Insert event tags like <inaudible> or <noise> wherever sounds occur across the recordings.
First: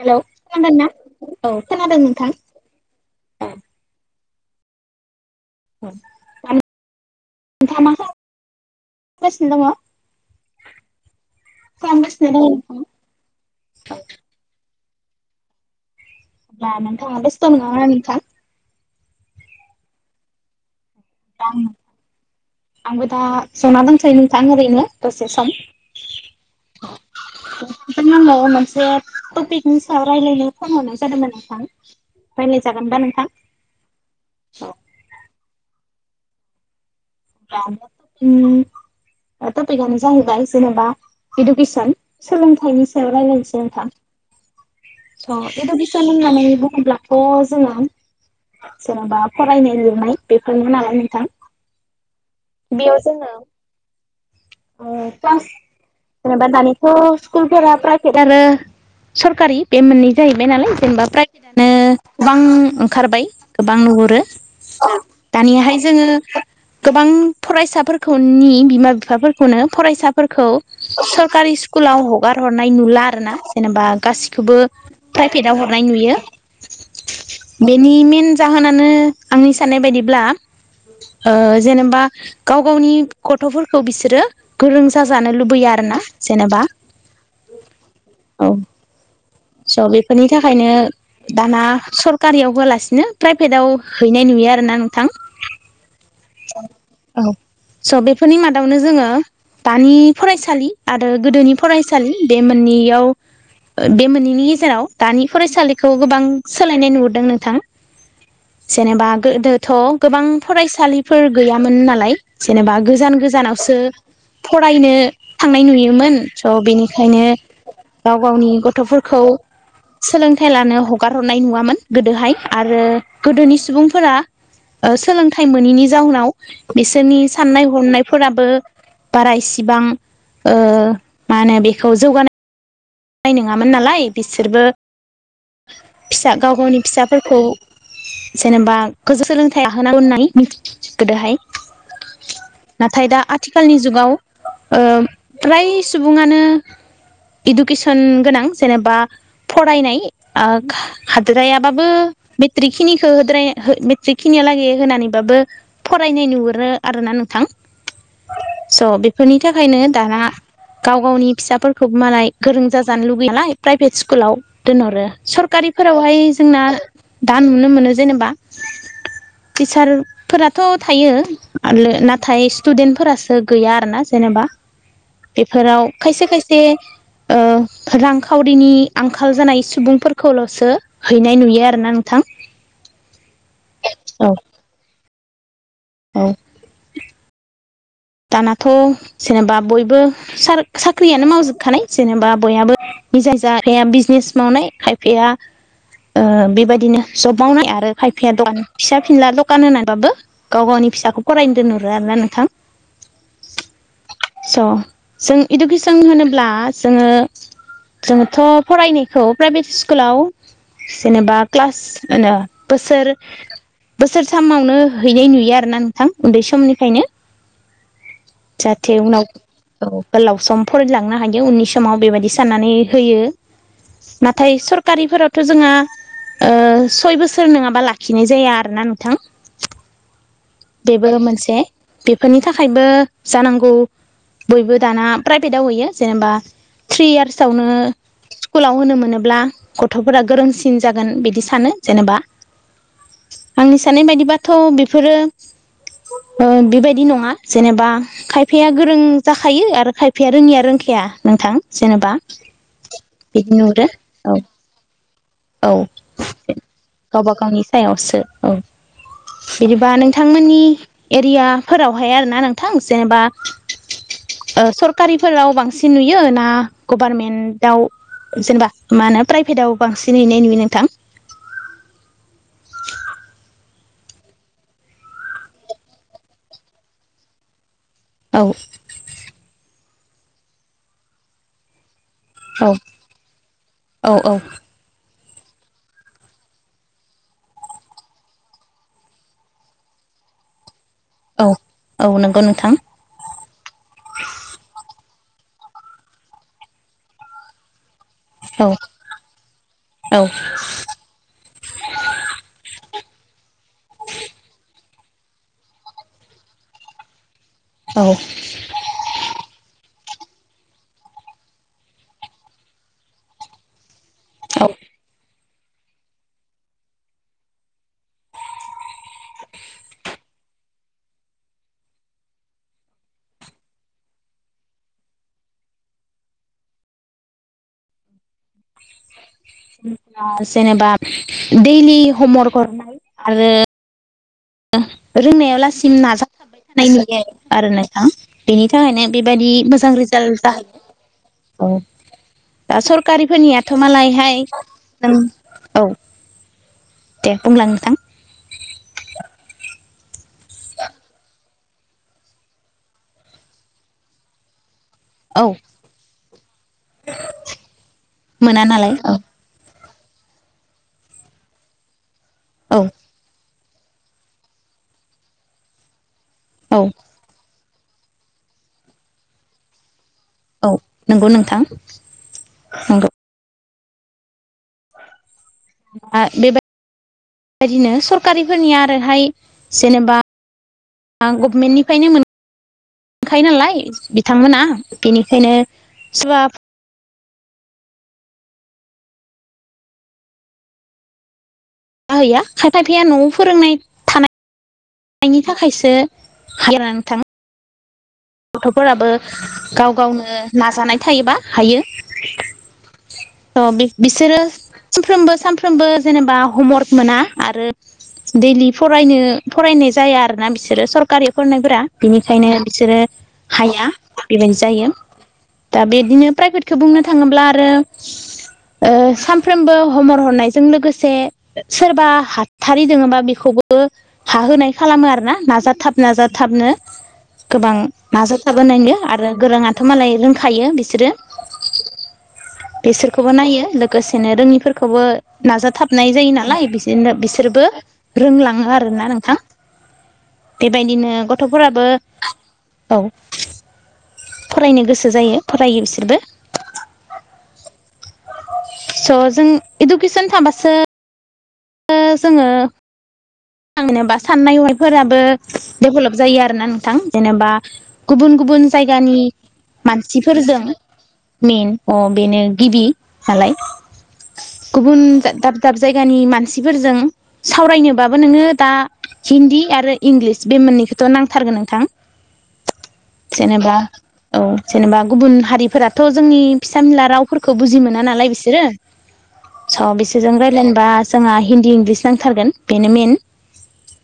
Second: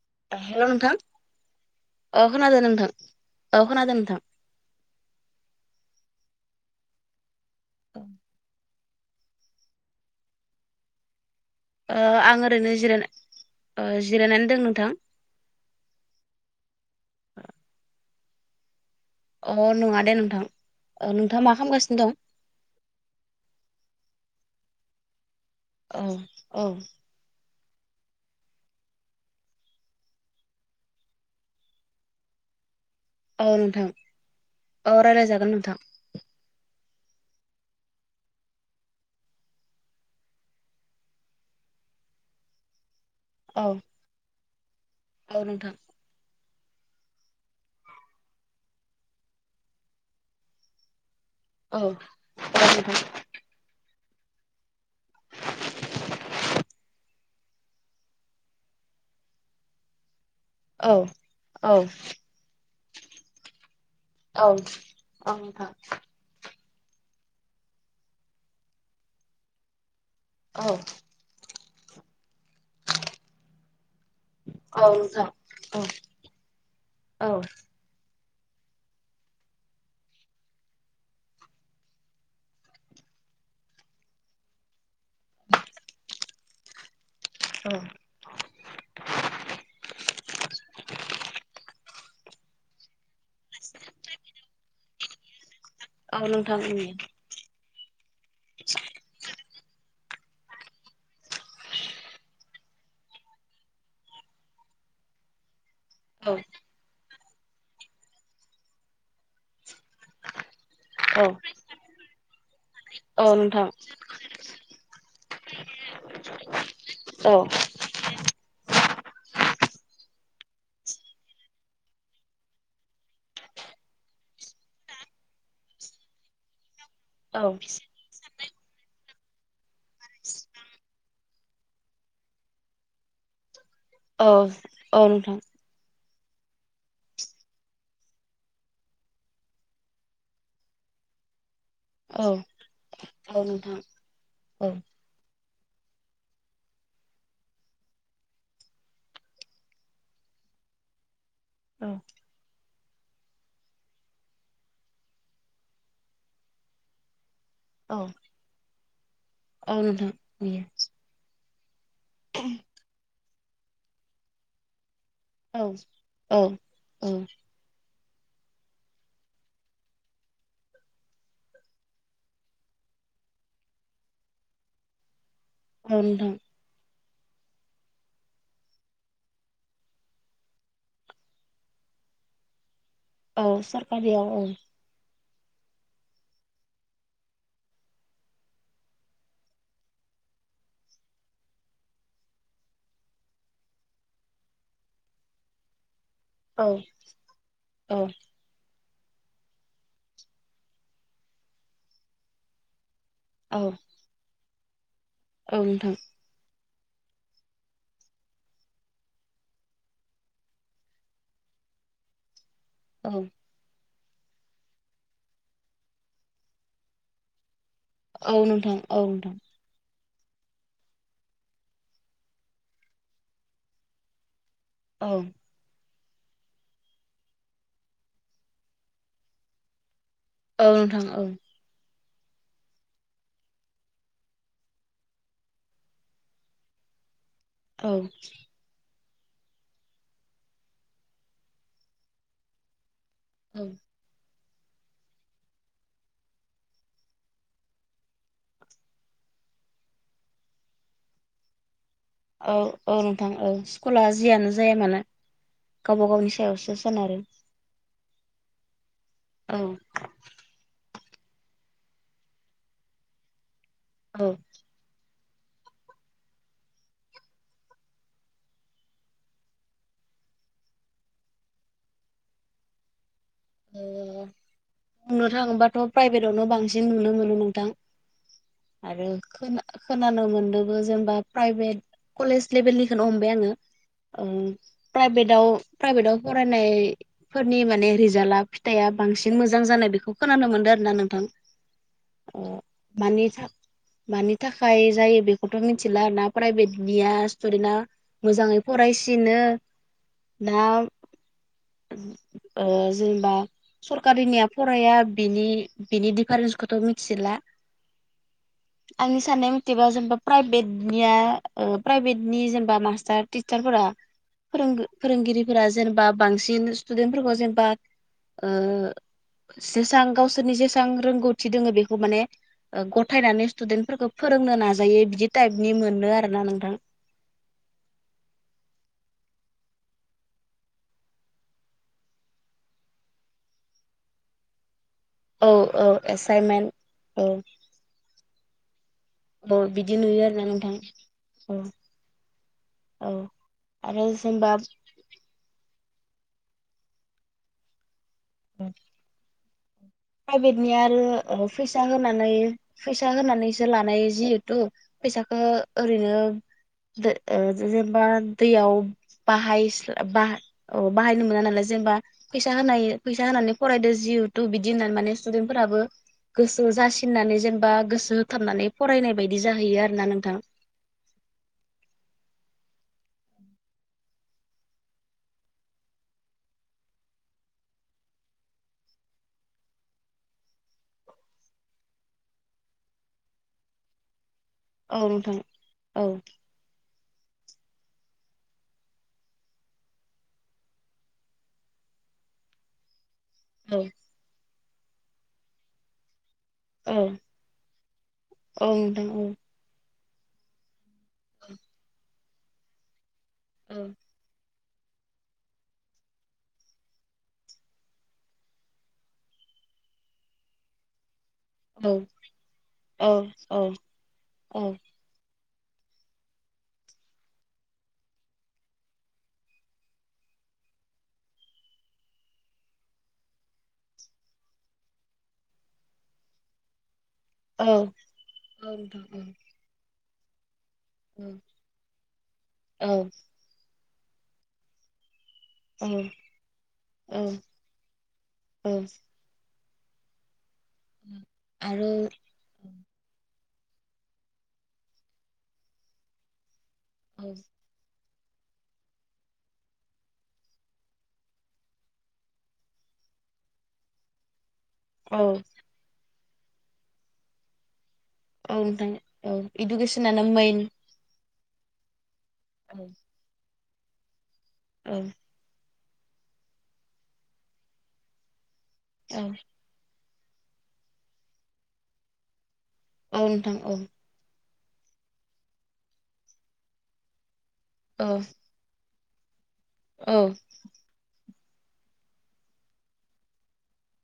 Hello hello खोनादोंना नोंथां औ खोनादों अ नोंथां खोनादों नोंथां औ अ खोनादों नोंथां <unintelligible> ओ <unintelligible> सिनो दङ ओ खालामगासिनो दङ आं ओरैनो नोंथां जिराय जिरायनानै दं नोंथां होमबा नोंथाङा बेस्थ नङा ना नोंथां? अ नङा दे नोंथां। ओ नोंथाङा मा खालामगासिनो दं आंबो दा ज'ना दंसै नोंथां ओरैनो दसे सम औ औ ओमफ्राय आङो मोनसे टपिकनि सायाव रायजलायनो फन हरनाय जादोंमोन नोंथां रायलाय जा औ नोंथां औ रायलाय जागोन नोंथां। <unintelligible> टपिकआनो जाहैबाय जेनेबा इडुकेसन सोलोंथाइनि से औ लथ औ थ नोंथां बिस नाम <unintelligible> अब्लाथ' जोङो जेन'बा फरायनाय लुनाय बेफोरमोन नालाय नोंथां औ औ बेयाव नोंथां जोङो क्लास जेनेबा दानिथ' स्कुलफोरा प्राइभेट आरो सरकारि बे मोननै जाहैबाय नालाय औ जेनेबा औ प्राइभेटनो गोबां ओंखारबाय गोबां नुहुरो औ नोंथां दानियाहाय जोङो गोबां फरायसाफोरखौनि बिमा बिफाफोरखौनो फरायसाफोरखौ औ सरकारि स्कुलाव हगार हरनाय नुला आरो ना जेनेबा गासिखौबो औ नोंथां प्राइभेटाव हरनाय औ नुयो औ बेनि मेन जाहोनानो आंनि साननाय बायदिब्ला जेनेबा गाव गावनि गथ'फोरखौ बिसोरो गोरों जाजानो लुबैयो आरो ना जेनेबा <unintelligible> औ स' बेफोरनि थाखायनो दाना सरकारियाव होलासिनो प्राइभेटआव हैनाय नुयो आरोना नोंथां औ नोंथां औ स' बेफोरनि मादावनो जोङो दानि फरायसालि आरो गोदोनि फरायसालि बे मोननैयाव बे मोननैनि गेजेराव दानि फरायसालिखौ गोबां औ सोलायनाय नुहुरदों नोंथां थां जेनेबा गोदोथ' गोबां औ फरायसालिफोर गैयामोन नालाय जेनेबा गोजान औ नोंथां गोजानावसो फरायनो थांनाय नुयोमोन स' बेनिखायनो औ गाव गावनि गथ' गथ'फोरखौ सोलोंथाइ लानो हगार हरनाय नुवामोन गोदोहाय आरो गोदोनि सुबुंफोरा सोलोंथाइ मोनोैनि जााहोनाव बिसोरनि औ नोंथां औ साननाय औ हनायफोराबो बारा इसेबां मा होनो बेखौ जौगानायानाय नङा नङामोन नालाय बिसोरबो फिसा गाव गावनि फिसाफोरखौ जेनेबा गोसो सोलोंथाइ आ होनोनांगौ होननानै मिथि गोदोहाय नोंथां नाथाय दा आथिखालनि जुगाव औ फ्राय सुबुङानो गोनां जेनेबा फरायनाय जायाबाबो औ मेट्रिक खिनिखौ होद्राय मेट्रिक खिनिया लागै होनानैबाबो फरायनाय नुहुरो आरो ना नोंथां औ स' बेफोरनि औ थाखायनो नोंथां दाना गाव गावनि फिसाफोरखौबो मालाय गोरों जाजानो लुबैयालाय प्राइभेट स्कुलाव दोनहरो औ सरकारिफोरावहाय औ जोंना औ दा नुनो मोनो जेनेबा टिचार फोरथ' थायो नाथाय स्टुदेन्टफोरासो गैया आरो ना जा जेनेबा बेफोराव औ खायसे नोंथां खायसे रांखावरिनि आंखाल जानाय सुबुंफोरखौल'सो हैनाय नुयो आरोना नोंथां <inaudible> औ सरकारियाव औ औ दानाथ' जेनेबा बयबो साख्रियानो मावजोबखानाय जेनेबा बयहाबो नि जाय जाया बिजनेस मावनाय खायफाया ओ औ बेबायदिनो जब मावनाय आरो औ फायफाया दखान फिसा फिनला दखान होनानैबाबो गाव गावनि फिसाखौ फरायनो दोनहरो आरोना नोंथां औ स' जों औ नोंथां इडुकेसन होनोब्ला जोङो जोङोथ' फरायनायखौ प्राइभेट स्कुलाव जेनेबा क्लास होनो औ बोसोर बोसोरथामावनो हैनाय नुयो आरो ना नोंथां उन्दै समनिफ्रायनो औ नोंथां जाहाथे औ उनाव नोंथां औ गोलाव सम फरायलांनो हायो उननि समाव बेबायदि साननानै होयो ना थाय औ सरकारिफोरावथ' जोंहा ओ सय बोसोर नङाबा लाखिनाय जाया आरोना नोंथां औ नोंथां बेबो औ मोनसे बेफोरनि थाखायबो जानांगौ बयबो दाना प्राइभेटआव होयो जेनेबा थ्रि इयार्सावनो औ स्कुलाव होनो मोनो ब्ला गथ'फोरा गोरोंसिन जागोन बिदि सानो जेनेबा औ आंनि साननाय बायदिबाथ' बेफोरो ओ बेबायदि नङा जेनेबा खायफाया गोरों जाखायो आरो खायफाया रोङिया रोंखाया नोंथां जेनेबा औ औ नोंथां औ बिदि नुहुरो स्कुला औ जियानो जाया मानो औ गावबा गावनि सायावसो सोनारो गावबा गावनि सायावसो औ औ बिदिबा नों नि एरियाफोरावहाय आरोना नोंथां जेनेबा औ ओ सरकारि फोराव बांसिन नुयो ना गभारनमेन्टआव जेनेबा मा होनो प्राइभेटाव बांसिन होनाय नुयो नोंथां? <unintelligible> बुंनो थाङोबाथ' प्राइभेटआवनो बांसिन नुनो मोनो नोंथां औ आरो खोना खोनानो मोनदोंबो जेनेबा प्राइभेट कलेज औ लेभेलनिखौनो हमबाय औ ओ औ प्राइभेट आव प्राइभेटआव फरायनाय फोरनि माने रिजाल्टआ फिथाइआ बांसिन मोजां जानाय बेखौ खोनानो मोनदों आरो ना नों थां औ औ नंगौ अ नोंथां मानि था मानि थाखाय जायो बे खौथ' मिथिला आर ना प्राइभेट निया स्टुदेटआ मोजाङै औ फरायसिनो औ ना ओ जेनेबा सरकारिनिया फराया बिनि बिनि डिफारेन्सखौथ' मिथिला औ आंनि साननाय मथेबा जेनेबा प्राइभेट निया ओ प्राइभेटनि जेनेबा मास्टार टिचारफोरा औ फोरों फोरोंगिरि फोरा जेनेबा बांसिन स्टुदेन्ट फोरफोरखौ जेनेबा ओ जेसां गावसोरनि जेसां रोंगौथि दोङो बेखौ माने ओ गथायनानै स्टुदेन्ट फोरफोरखौ फोरोंनो नाजायो बिदि टाइपनि मोनो आरोना नोंथां <unintelligible> जेनेबा दैडलि हमवर्क हरनाय आरो औ रोंनायाव औ लासिम नाजाथाबबाय एसाइनमेन्ट थानाय नुयो औ आरो नोंथां बेनि थाखायनो बेबायादि औ मोजां बिदि नुयो आरोना रिजाल्ट जाहै नोंथां। औ दा औ सरकारिफोरनियाथ' आरो मालायहाय जेनेबा ओम औ दे बुंलां नोंथां <unintelligible> प्राइभेटनिया आरो फैसा होनानै फैसा होनानैसो लानाय जिहेथु औ फैसाखौ ओरैनो दो ओ जेनेबा मोना दैयाव नालाय औ बाहायस बा अ बाहायनो मोना नालाय जेनेबा फैसा औ होनाय फैसा होनानै फरायदो जिहेथु बिदि दि होननानै माने स्टुदेन्ट फोराबो गोसो औ जासिननानै जेन बा गोसो होथारनानै फरायनाय बायदि जाहैयो आरो ना नोंथां औ नंगौ नोंथां नंगौ आ बे बायदिनो सरकारिफोरनिया आरोहाय जेनेबा आं गभमेन्टनिफ्रायनो मोन मोनखायो नालाय बिथांमोना औ नोंथां बेनिखायनो औ <unintelligible> जाहैया खायफाफैया न'आव फोरोंनाय औ थानायनि थाखायसो हायोना औ नोंथां औ नोंथां गथ'फोराबो औ गाव गावनो नाजानाय थायोबा हायो थ' बि बिसोरो सानफ्रोमबो सानफ्रोमबो जेनेबा हमवार्क मोना आरो दैलि फरायनो फरायनाय जाया आरो ना बिसोरो सर कारि फरायनायफोरा औ बिनिखायनो बिसोरो औ हाया बेबायदि औ जायो दा बिदिनो प्राइभेटखौ बुंनो थाङोब्ला आरो ओ सानफ्रोमबो हमवर्क हरनायजों लोगोसे सोरबा हाथारि दोङोबा बेखौबो खोबो हाहोनाय खालामो आरोना नाजाथाब नाजाथाबनो गोबां औ नाजाथाबहोनायनो नोंथां आरो गोरोङाथ' मालाय रोंखायो बिस सोरो औ औ बिसोरखौबो नायो लोगोसेनो रोङिफोरखौबो औ नाजाथाबनाय जायो नालाय बिसोनो औ बिसोरबो रोंलाङो औ आरोना नोंथां बेबायदिनो गथ'फोराबो आरो औ फरायनो गोसो जायो फरायो बिसोरबो औ स' जों इडुकेसन थाबासो ओ जोङोे <unintelligible> साननाय औ हनायफोराबो डेभेलप जायो आरोना नोंथां जेनेबा गुबुन औ गुबुन नोंथां जायगानि औ इडुकेसनानो मानसिफोरजों मेइन में अं बेनो औ गिबि सालाय गुबुन औ दा दाब दाब जायगानि मानसिफोरजों सावरायनोबाबो नोङो दा औ हिन्दी आरो इंग्लिस बे मोननैखौथ' नांथारगोन नोंथां औ नोंथां औ जेनेबा औ जेनेबा गुबुन हारिफोराथ' जोंनि फिसानला राव फोरफोरखौ बुजि मोना औ नालाय बिसोरो स' औ बिसोरजों रायलायनोबा जोंहा हिन्दी इंलिस नांथारगोन बेनो मेन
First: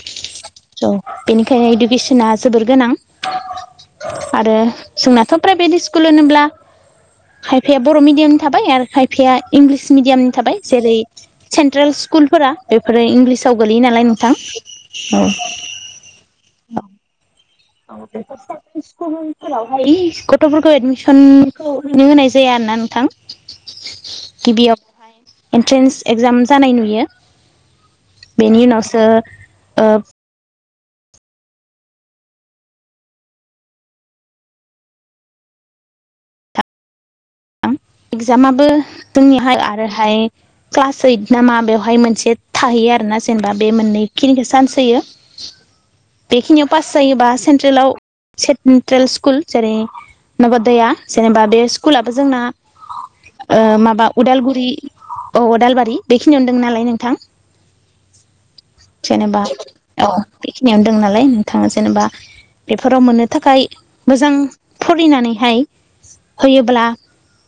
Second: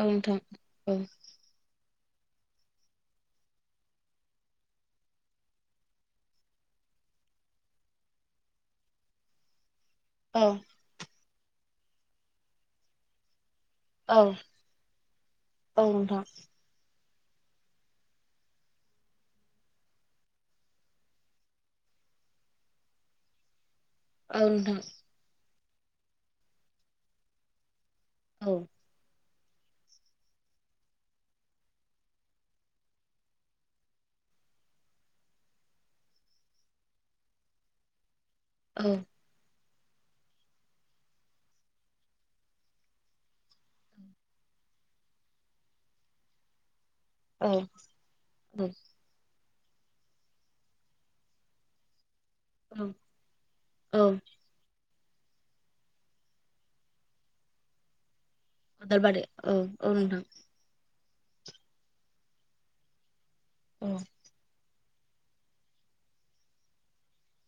औ नोंथां औ बेनिखायनो इदुकिस जोना जोबोर गोनां आरो जोंनाथ' प्राइभेट स्कुल होनोब्ला खायफाया बर' मिडियामनि थाबाय आरो खायफाया इंलिस मिडियाम नि औ थाबाय जेरै सेन्ट्रेल स्कुलफोरा बेफोर इंलिस गोलैयो नालाय औ नोंथां औ नोंथां औ औ <unintelligible> गथ'फोरखौ एडमिसनखौनो होनाय जाया आरो ना ना नोंथां औ गिबियाव नोंथां एन्ट्रेन्स एगजाम जानाय नुयो औ बेनि उनावसो ओ एगजामाबो औ जोंनिहाय आरो हाय क्लास ओइथ ना मा बेवहाय मोनसे थाहैयो आरोना जेनेबा बे मोननै खिनिखौ सान्स होयो यो बेखिनियाव पास जायोबा औ सेन्ट्रेलाव औ सेटन्ट्रेल स्कुल जेरै नबदैया जेनेबा बे स्कुलाबो जोंना औ ओ माबा औ उदालगुरि औ अदालबारि बेखिनियावनो दों नालाय नोंथां अदालबारि जेनेबा औ औ नोंथां बेखिनियावनो दं नालाय नोंथां जेनेबा बेफोराव मोनो थाखाय औ मोजां फरायनानैहाय होयोब्ला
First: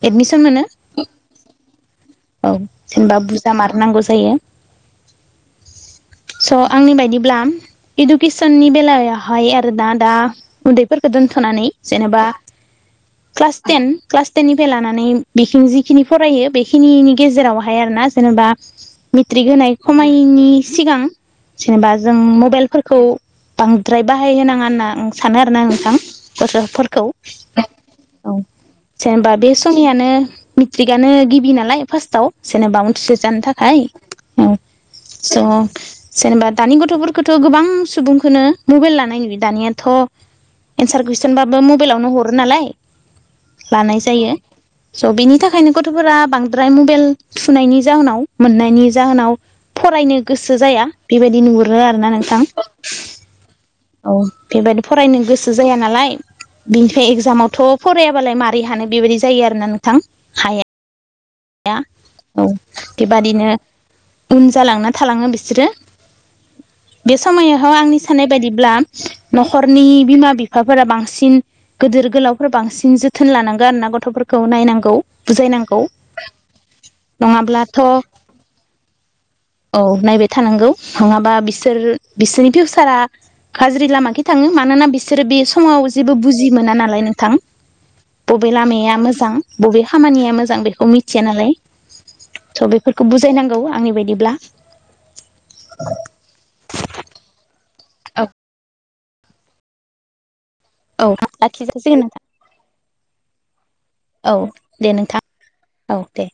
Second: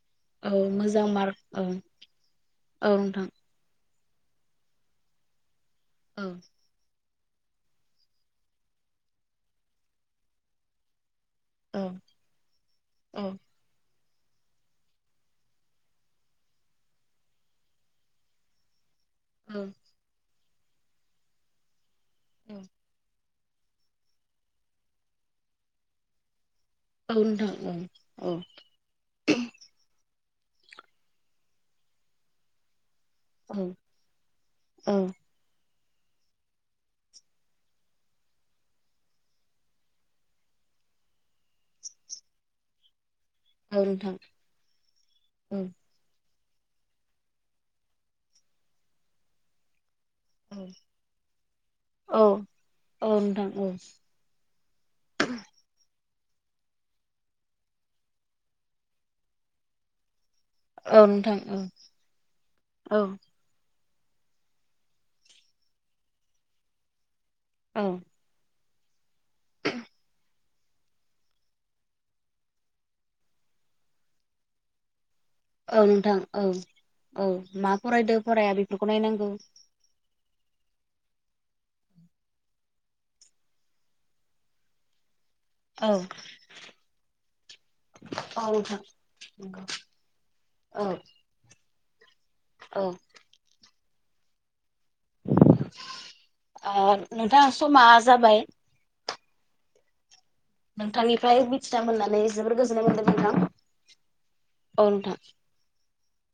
एदमिसन मोनो औ मोजां मार्क औ औ जेनेबा बुरजा मारनांगौ जायो औ स आंनि बायदि ब्ला इदुकिसननि बेलायावहाय आरो ना दा उन्दैफोर खो दोनथ'नानै औ जेनबा औ क्लास टेन क्लास टेननि फ्राय लानानै बिसिम जिखिनि फरायो बेखिनि नि गेजेरावहाय आरो ना जेनेबा मेट्रिक औ होनाय खमायनि सिगां जेनेबा जों मबाइलफोरखौ बांद्राय बाहाय होनाङा होनना आं सानो आरो ना नोंथां गथ'फोरखौ औ नोंथां औ औ जेनेबा बे <unintelligible> सो जानो औ थाखाय औ स' जेनेबा दानि गथ'फोरखौथ' गोबां सुबुंखौनो मबाइल लानाय नुयो दानियाथ' एन्सार कुइसनबाबो मबाइलावनो हरो नालाय औ नोंथां औ नोंथां औ लानाय नोंथां जायो स' बिनि औ थाखायनो गथ'फोरा बांदाराय द्रफ्राय मबाइल सुनायनि जाहोनाव मोननायनि जाहोनाव फरायनो गोसो जाया बेबायदि नुहुरो आरो ना नोंथां औ बेबायदि फरायनो गोसो जाया नालाय बिनिफ्राय एक्जामावथ' फरायाबालाय मारै हानो बेबायदि जायो आरोना नोंथां हाया हाया औ बेबादिनो उन जालांना थालाङो बिसोरो बे समायावह आंनि साननाय बायदिब्ला न'खरनि बिमा बिफाफोरा बांसिन गिदिर गोलावफोरा बांसिन जोथोन लानांगोन आरो ना गथ' गथ'फोरखौ नायनांगौ बुजायनांगौ औ नोंथां औ औ मा नङाब्लाथ' फरायदो फराया बेफोरखौ नायनांगौ थांगौ नङाबा बिसोर बिसोरनि फिउचारा गाज्रि लामाखै थाङो मानोना बि बिसोरो बे समाव औ जेबो बुजि मोना नालाय नोंथां बबे औ नोंथां लामाया मोजां नंगौ बबे खामानिया मोजां औ बेखौ मिथिया नालाय स' औ बेफोरखौ बुजायनांगौ आंनि बायदिब्ला नोंथांा समा औ जाबाय औ नोंथांनिफ्राय मिथिना लाखिजासिगोन मोननानै नोंथां जोबोर गोजोननाय मोनदों नोंथां औ दे नोंथां औ दे